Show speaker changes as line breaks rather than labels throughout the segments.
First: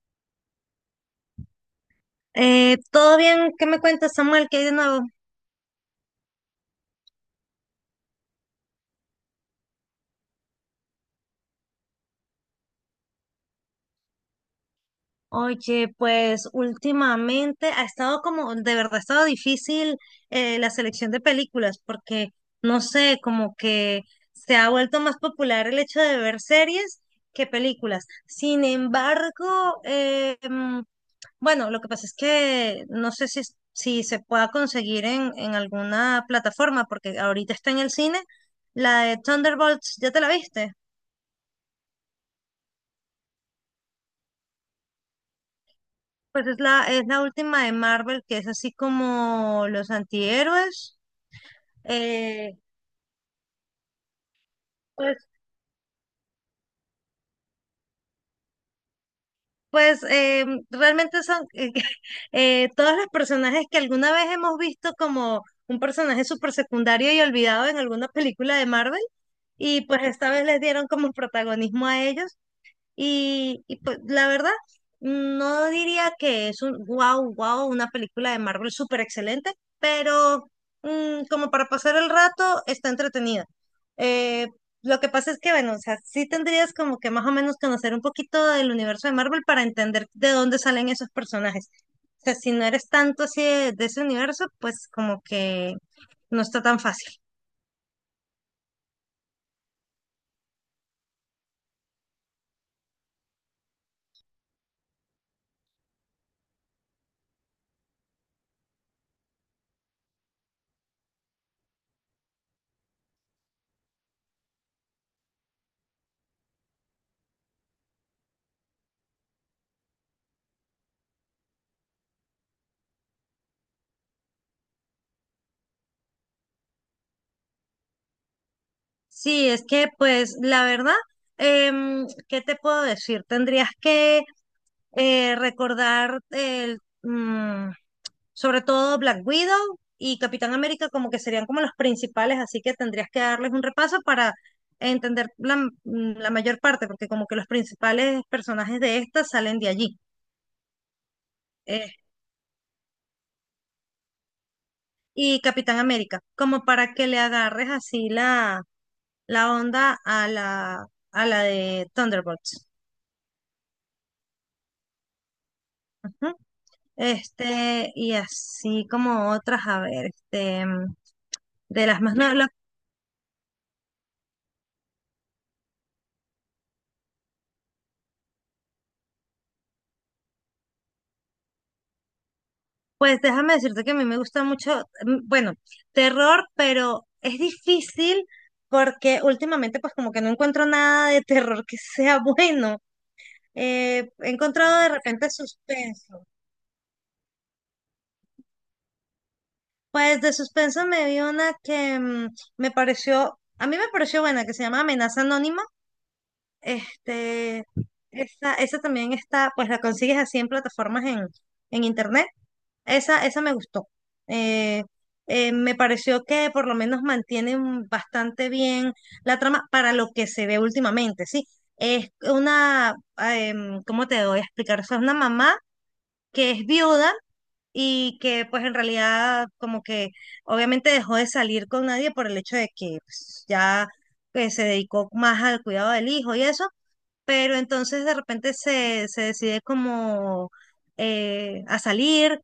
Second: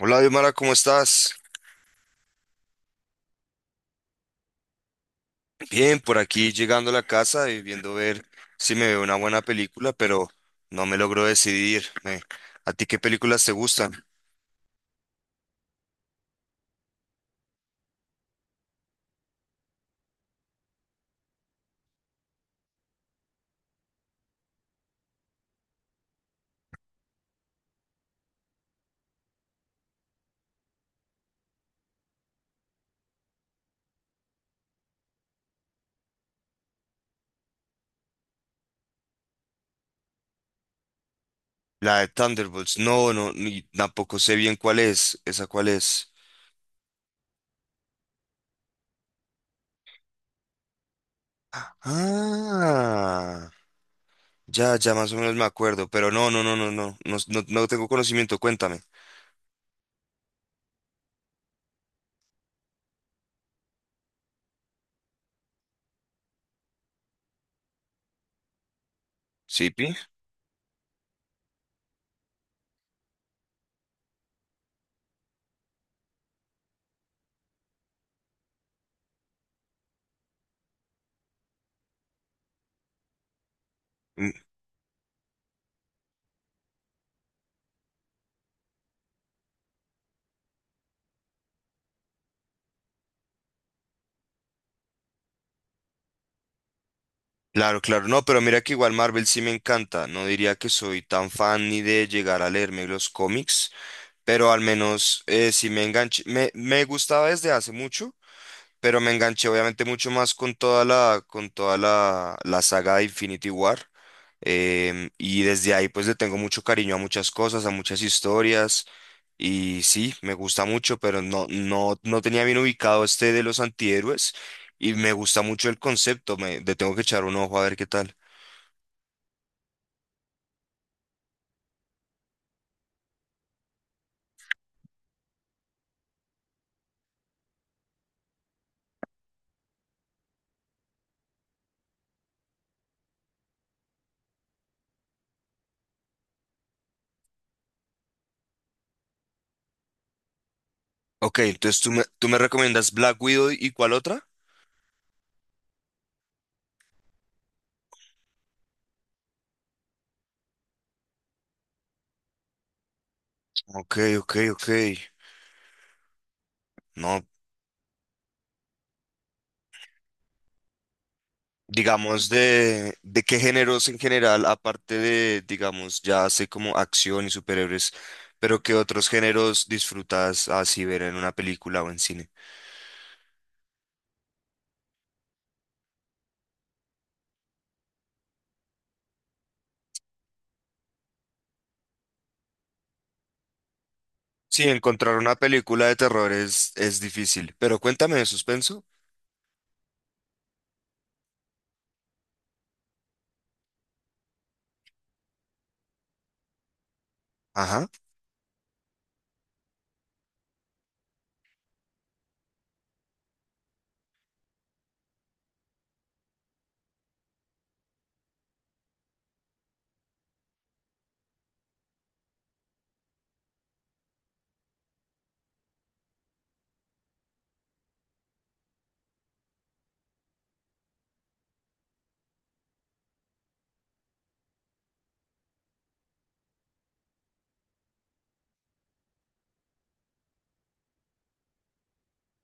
Hola, Diomara, ¿cómo estás?
¿Todo bien? ¿Qué me cuentas, Samuel? ¿Qué hay de nuevo?
Bien, por aquí llegando a la casa y viendo ver si me veo una buena película, pero no me logro decidir. ¿A ti qué películas te gustan?
Oye, pues últimamente ha estado como, de verdad ha estado difícil la selección de películas, porque no sé, como que se ha vuelto más popular el hecho de ver series que películas. Sin embargo, bueno, lo que pasa es que no sé si se pueda conseguir en alguna plataforma, porque ahorita está en el cine la de Thunderbolts, ¿ya te la viste?
La de Thunderbolts. No, no, ni tampoco sé bien cuál es. ¿Esa cuál es?
Pues es la última de Marvel, que es así como los antihéroes. Eh,
Ah, ya, ya más o
pues
menos me acuerdo, pero no, no, no, no, no, no, no, no tengo conocimiento, cuéntame.
pues eh, realmente son todos los personajes que alguna vez hemos visto como un personaje súper secundario y olvidado en alguna película de Marvel.
¿Sí,
Y
Pi?
pues esta vez les dieron como protagonismo a ellos. Y pues la verdad, no diría que es un wow, wow, una película de Marvel súper excelente, pero como para pasar el rato está entretenida.
Mm.
Eh, lo que pasa es que, bueno, o sea, sí tendrías como que más o menos conocer un poquito del universo de Marvel para entender de dónde salen esos personajes. O sea, si no eres tanto así de ese universo, pues como que no está tan fácil.
Claro, claro, no, pero mira que igual Marvel sí me encanta. No diría que soy tan fan ni de llegar a leerme los cómics. Pero al menos sí me enganché, me gustaba desde hace mucho, pero me enganché obviamente mucho más con toda con toda la saga de Infinity War. Y desde ahí pues le tengo mucho cariño a muchas cosas, a muchas historias. Y sí, me gusta mucho, pero no, no, no tenía bien ubicado este de los antihéroes. Y me gusta mucho el concepto, me, le tengo que echar un ojo a ver qué tal.
Sí, es que pues la verdad, ¿qué te puedo decir? Tendrías que recordar sobre todo Black Widow y Capitán América como que serían como los principales, así que tendrías que darles un repaso para entender la mayor parte, porque como que los principales personajes de esta salen de allí.
Ok, entonces
eh,
tú me recomiendas Black Widow, ¿y cuál otra?
y Capitán América, como para que le agarres así la onda a a la de Thunderbolts.
Ok, ok, ok.
Ujú.
No.
Este, y así como otras, a ver, de las más
Digamos,
nuevas.
de qué géneros en general, aparte de, digamos, ya así como acción y superhéroes, pero qué otros géneros disfrutas así ver en una película o en cine.
Pues déjame decirte que a mí me gusta mucho, bueno, terror, pero es difícil porque últimamente pues como que no encuentro nada de terror que sea bueno. He
Sí,
encontrado de
encontrar
repente
una película de
suspenso.
terror es difícil, pero cuéntame de suspenso.
Pues de suspenso me vi una que me pareció, a mí me pareció buena, que se llama Amenaza Anónima. Este,
Ajá.
esa también está, pues la consigues así en plataformas en internet. Esa me gustó. Eh, Me pareció que por lo menos mantienen bastante bien la trama para lo que se ve últimamente, ¿sí? Es una, ¿cómo te voy a explicar? O sea, es una mamá que es viuda y que pues en realidad como que obviamente dejó de salir con nadie por el hecho de que pues, ya que se dedicó más al cuidado del hijo y eso, pero entonces de repente se decide como a salir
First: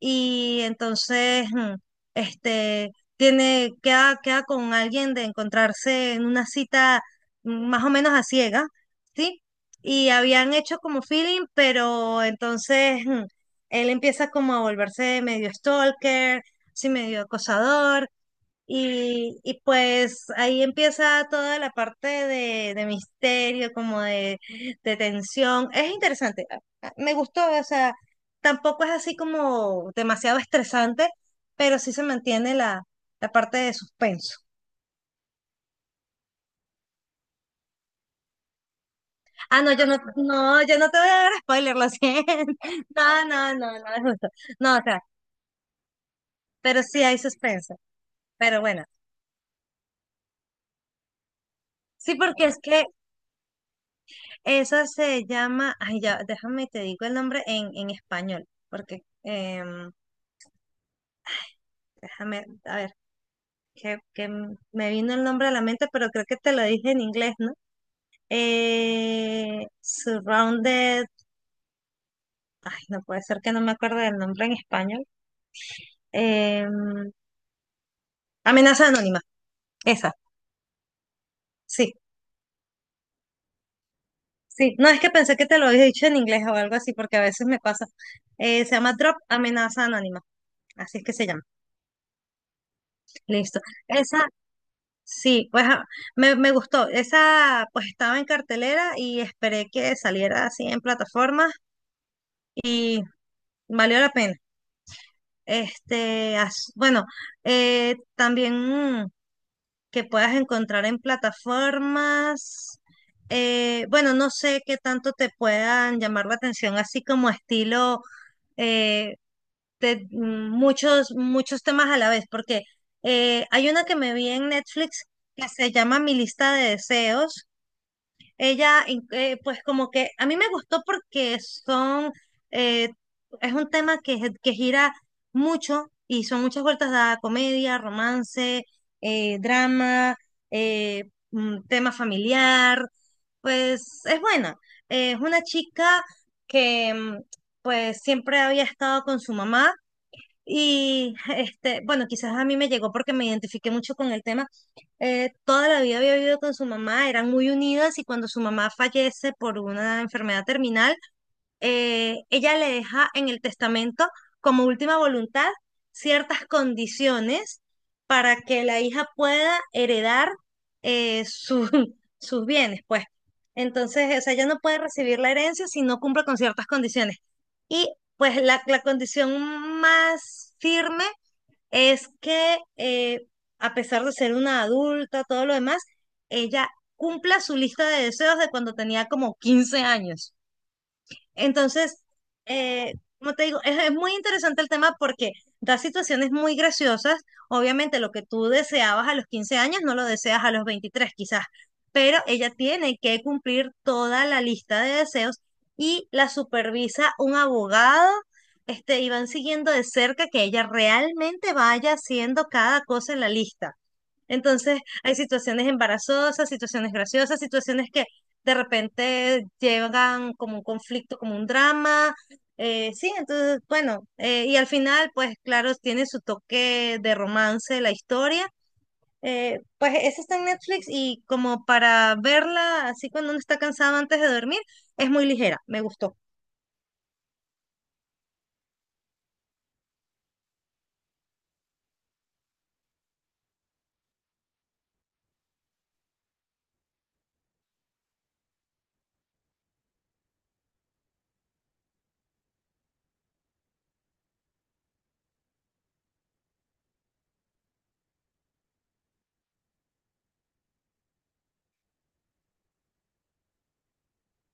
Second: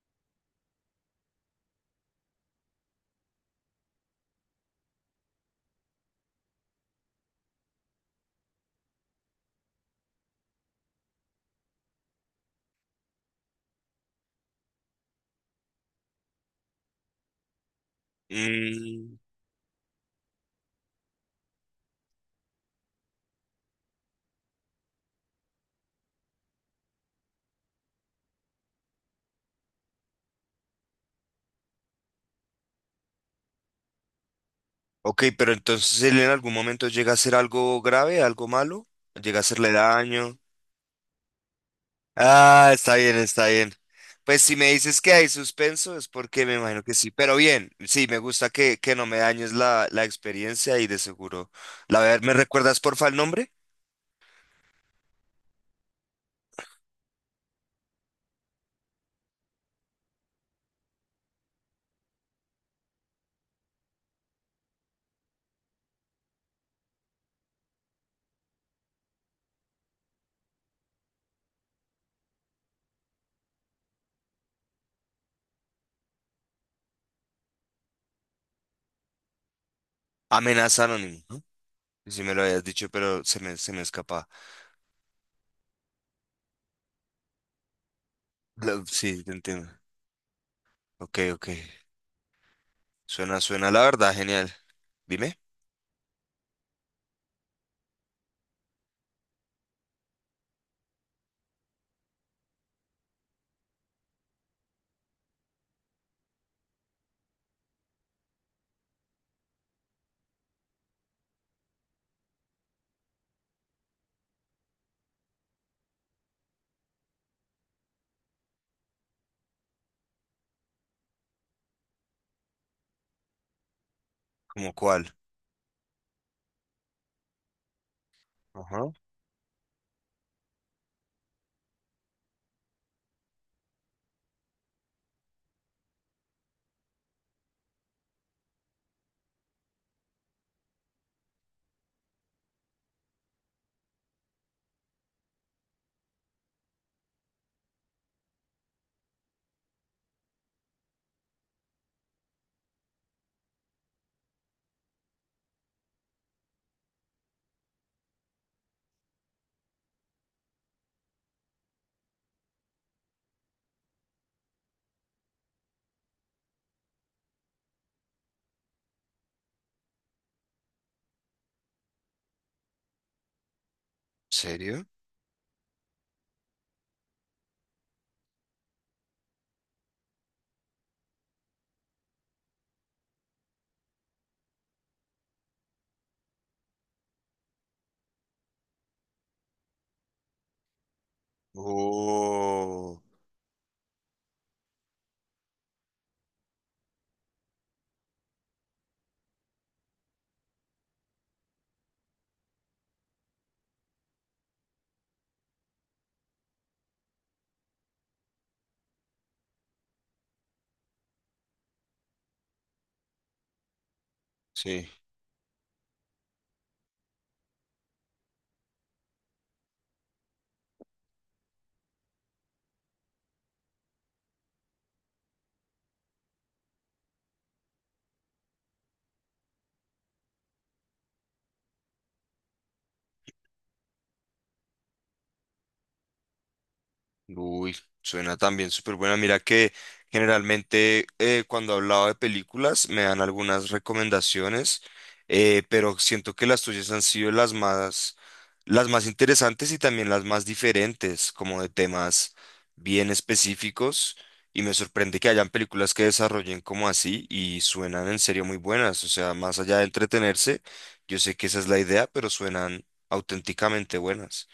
y entonces este, tiene, queda con alguien de encontrarse en una cita más o menos a ciega, ¿sí? Y habían hecho como feeling, pero entonces él empieza como a volverse medio stalker, sí, medio acosador.
Mm,
Y pues ahí empieza toda la parte de misterio, como de tensión. Es interesante, me gustó, o sea, tampoco es así como demasiado estresante, pero sí se mantiene la parte de suspenso.
ok, pero entonces él en algún momento llega a ser algo grave, algo malo, llega a
Ah,
hacerle
no,
daño.
yo no te voy a dar spoiler, lo siento.
Ah, está bien,
No,
está
no,
bien.
no, no es justo.
Pues si me
No, o
dices
sea,
que hay suspenso es porque me
pero
imagino que
sí
sí.
hay
Pero bien,
suspenso.
sí, me gusta
Pero bueno,
que no me dañes la, la experiencia y de seguro. La
sí,
verdad, ¿me
porque es
recuerdas
que
porfa el nombre?
esa se llama, ay ya, déjame te digo el nombre en español, porque déjame, a ver, me vino el nombre a la mente, pero creo que te lo dije en inglés, ¿no? Surrounded, ay, no puede ser que no me acuerdo del nombre en español. Em, Amenaza anónima, esa,
Amenaza Anónimo, ¿no?
sí,
Si me lo habías dicho, pero se me escapa.
sí. No, es que pensé que te lo había dicho en inglés o algo así, porque a veces me pasa. Se
Lo-
llama Drop
sí, te entiendo.
Amenaza Anónima, así es que
Ok,
se llama.
ok. Suena,
Listo.
suena la verdad,
Esa,
genial. Dime,
sí, pues ah, me gustó. Esa pues estaba en cartelera y esperé que saliera así en plataformas y valió la pena. Este, bueno, también mm, que puedas encontrar en plataformas, bueno, no sé qué tanto te puedan llamar la atención, así como estilo eh, muchos, muchos temas a la vez, porque hay una que me vi en
¿cómo
Netflix
cuál?
que se llama Mi lista de deseos.
Ajá.
Pues como que a mí me gustó porque son, eh, es un tema que gira mucho y son muchas vueltas de comedia, romance, drama, eh, tema familiar, pues es buena. Es una chica que pues siempre había estado con su mamá y este, bueno, quizás a mí me llegó porque me identifiqué mucho con el tema. Toda la vida había vivido con su mamá, eran muy unidas y cuando su mamá fallece por una enfermedad terminal, ella le deja en el testamento como última voluntad ciertas condiciones para que la hija pueda heredar eh, su- sus bienes, pues. Entonces, o sea, ella no puede
¿Serio?
recibir la herencia si no cumple con ciertas condiciones. Y pues la condición más firme es que a pesar de ser una adulta, todo lo demás, ella cumpla su lista de deseos de cuando tenía como 15 años. Entonces, eh,
Oh,
como te digo, es muy interesante el tema porque da situaciones muy graciosas. Obviamente lo que tú deseabas a los 15 años no lo deseas a los 23, quizás, pero ella tiene que cumplir toda la lista de deseos y la supervisa un abogado. Este, y van siguiendo de cerca que ella realmente vaya haciendo cada cosa en la lista. Entonces,
sí.
hay situaciones embarazosas, situaciones graciosas, situaciones que de repente llegan como un conflicto, como un drama. Sí, entonces, bueno, y al final, pues claro, tiene su toque de romance la historia. Pues esa está en Netflix y como para verla así cuando uno está cansado antes de dormir, es muy ligera, me gustó.
Uy, suena también súper buena. Mira que generalmente cuando hablaba de películas me dan algunas recomendaciones, pero siento que las tuyas han sido las más interesantes y también las más diferentes, como de temas bien específicos. Y me sorprende que hayan películas que desarrollen como así y suenan en serio muy buenas. O sea, más allá de entretenerse, yo sé que esa es la idea, pero suenan auténticamente buenas.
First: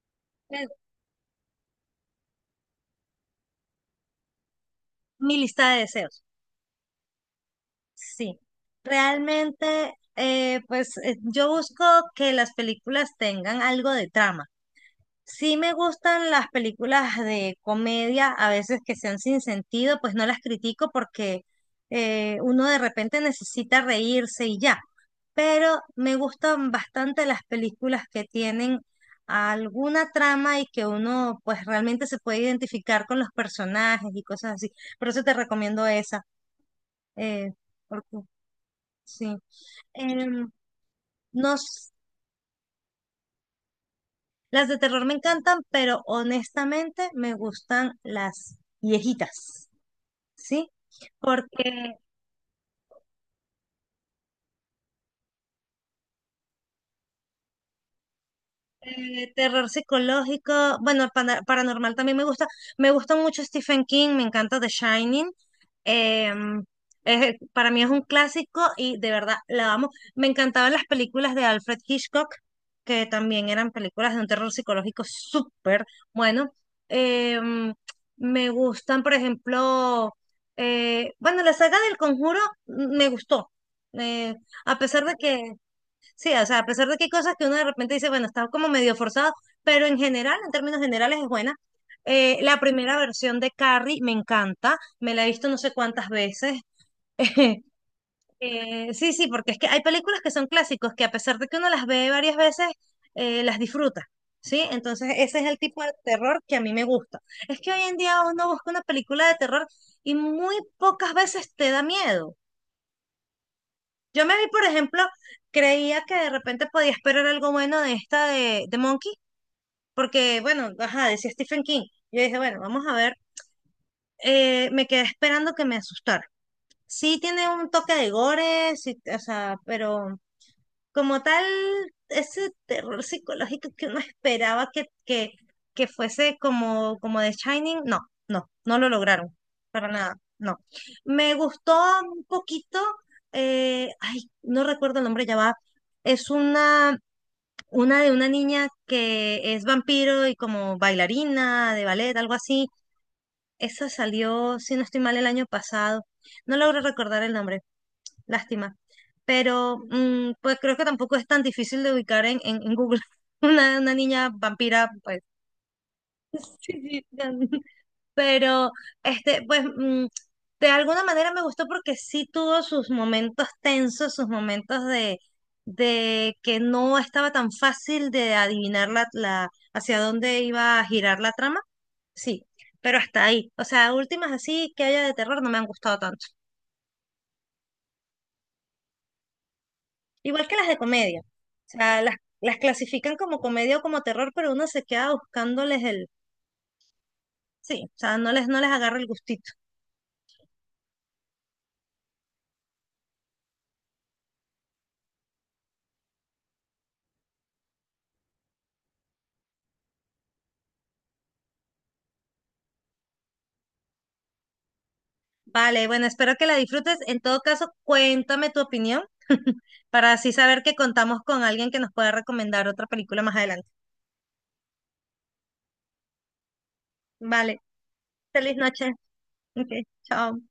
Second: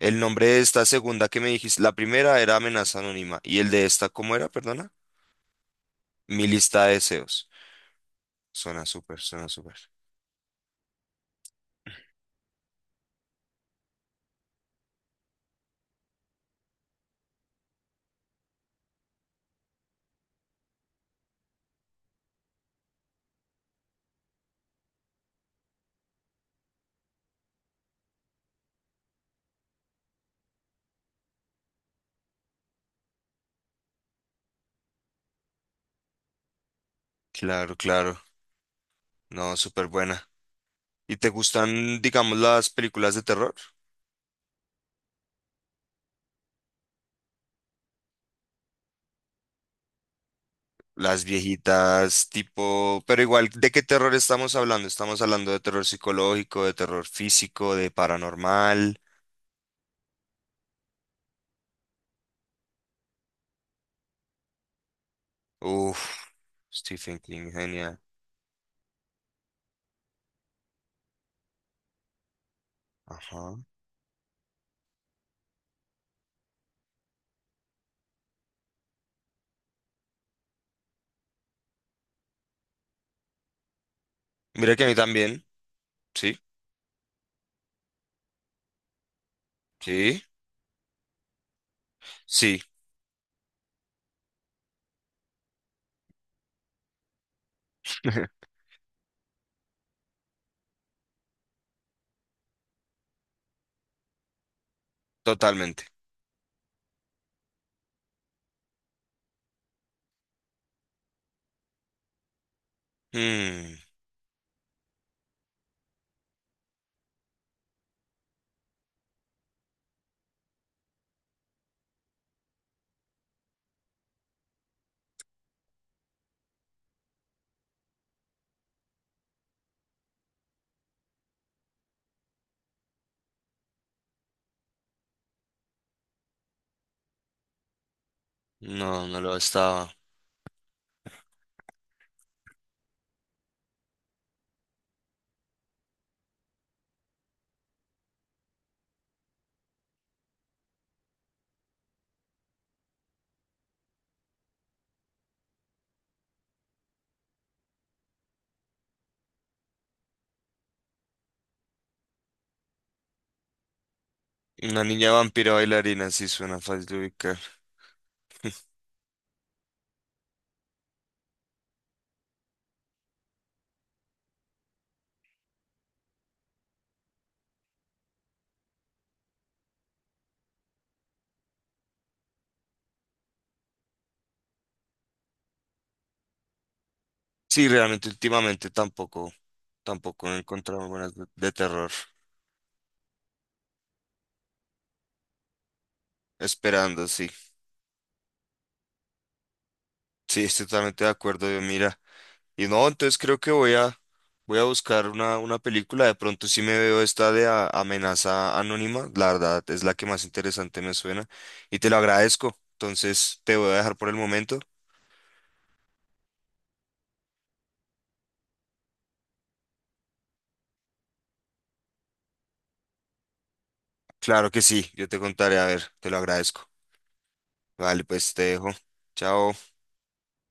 El nombre de
Eh,
esta segunda que me dijiste, la primera era Amenaza Anónima. ¿Y el de esta cómo era, perdona?
Mi lista de deseos,
Mi lista de deseos.
sí.
Suena súper, suena súper.
Realmente, yo busco que las películas tengan algo de trama. Sí me gustan las películas de comedia, a veces que sean sin sentido, pues no las critico porque uno de repente necesita reírse y ya. Pero me gustan bastante las películas que tienen alguna trama y que uno pues realmente se puede identificar con los personajes y cosas así. Por eso te recomiendo esa. eh,
Claro, claro.
porque, sí.
No, súper buena.
Em,
¿Y te
no.
gustan, digamos, las películas de terror?
Las de terror me encantan, pero honestamente me gustan las viejitas, ¿sí?
Las
Porque
viejitas, tipo... Pero igual, ¿de qué terror estamos hablando? Estamos hablando de terror psicológico, de terror físico, de paranormal.
Terror psicológico, bueno, paranormal también me gusta. Me gusta mucho Stephen King, me encanta The Shining.
Uf,
em,
Stephen King,
para mí es
genial.
un clásico y de verdad la amo. Me encantaban las películas de Alfred Hitchcock, que también
Ajá.
eran películas de un terror psicológico súper bueno. Em, Me gustan, por ejemplo, bueno, la saga del Conjuro me gustó. Eh,
Mira
a
que a mí
pesar de
también.
que Sí,
Sí,
o sea, a pesar de que hay cosas que uno de repente dice, bueno, está como medio forzado, pero en
sí,
general, en términos generales, es buena.
sí,
La primera versión de Carrie me encanta, me la he visto no sé cuántas veces. Sí, sí, porque es que hay películas que son clásicos que a pesar de que uno las ve varias veces, las disfruta, ¿sí? Entonces ese es el tipo
totalmente.
de terror que a mí me gusta. Es que hoy en día uno busca una película de terror y muy pocas veces te da miedo.
Mm.
Yo me vi, por ejemplo, creía que de repente podía esperar algo bueno de esta de Monkey, porque, bueno, ajá, decía Stephen King. Yo dije, bueno, vamos a ver. Me quedé esperando que me asustara. Sí tiene un toque de gore, sí, o sea, pero como tal, ese terror psicológico que uno esperaba que fuese como, como The Shining, no, no, no lo
No, no
lograron,
lo
para
estaba.
nada, no. Me gustó un poquito, ay, no recuerdo el nombre, ya va, es una de una niña que es vampiro y como bailarina de ballet, algo así. Esa salió, si no estoy mal, el año pasado. No logro recordar el nombre, lástima. Pero pues creo que tampoco es tan difícil de ubicar en Google una niña
Una
vampira,
niña
pues.
vampiro bailarina, sí suena
Sí,
fácil de ubicar.
pero, este, pues, mm, de alguna manera me gustó porque sí tuvo sus momentos tensos, sus momentos de que no estaba tan fácil de adivinar hacia dónde iba a girar la trama. Sí, pero hasta ahí. O sea, últimas así que haya de terror no me han gustado tanto.
Sí, realmente últimamente tampoco, tampoco he
Igual que las de
encontrado buenas
comedia. O
de terror.
sea, las clasifican como comedia o como terror, pero uno se queda buscándoles el...
Esperando, sí.
Sí, o sea, no no les agarra el gustito.
Sí, estoy totalmente de acuerdo, yo mira. Y no, entonces creo que voy a buscar una película. De pronto sí me veo esta de Amenaza Anónima. La verdad es la que más interesante me suena. Y te lo agradezco. Entonces te voy a dejar por el momento.
Vale, bueno, espero que la disfrutes. En todo caso, cuéntame tu opinión para así saber que contamos con alguien que nos pueda recomendar otra película más adelante.
Claro que sí, yo te contaré. A ver, te lo agradezco.
Vale,
Vale, pues te
feliz
dejo.
noche. Ok,
Chao.
chao.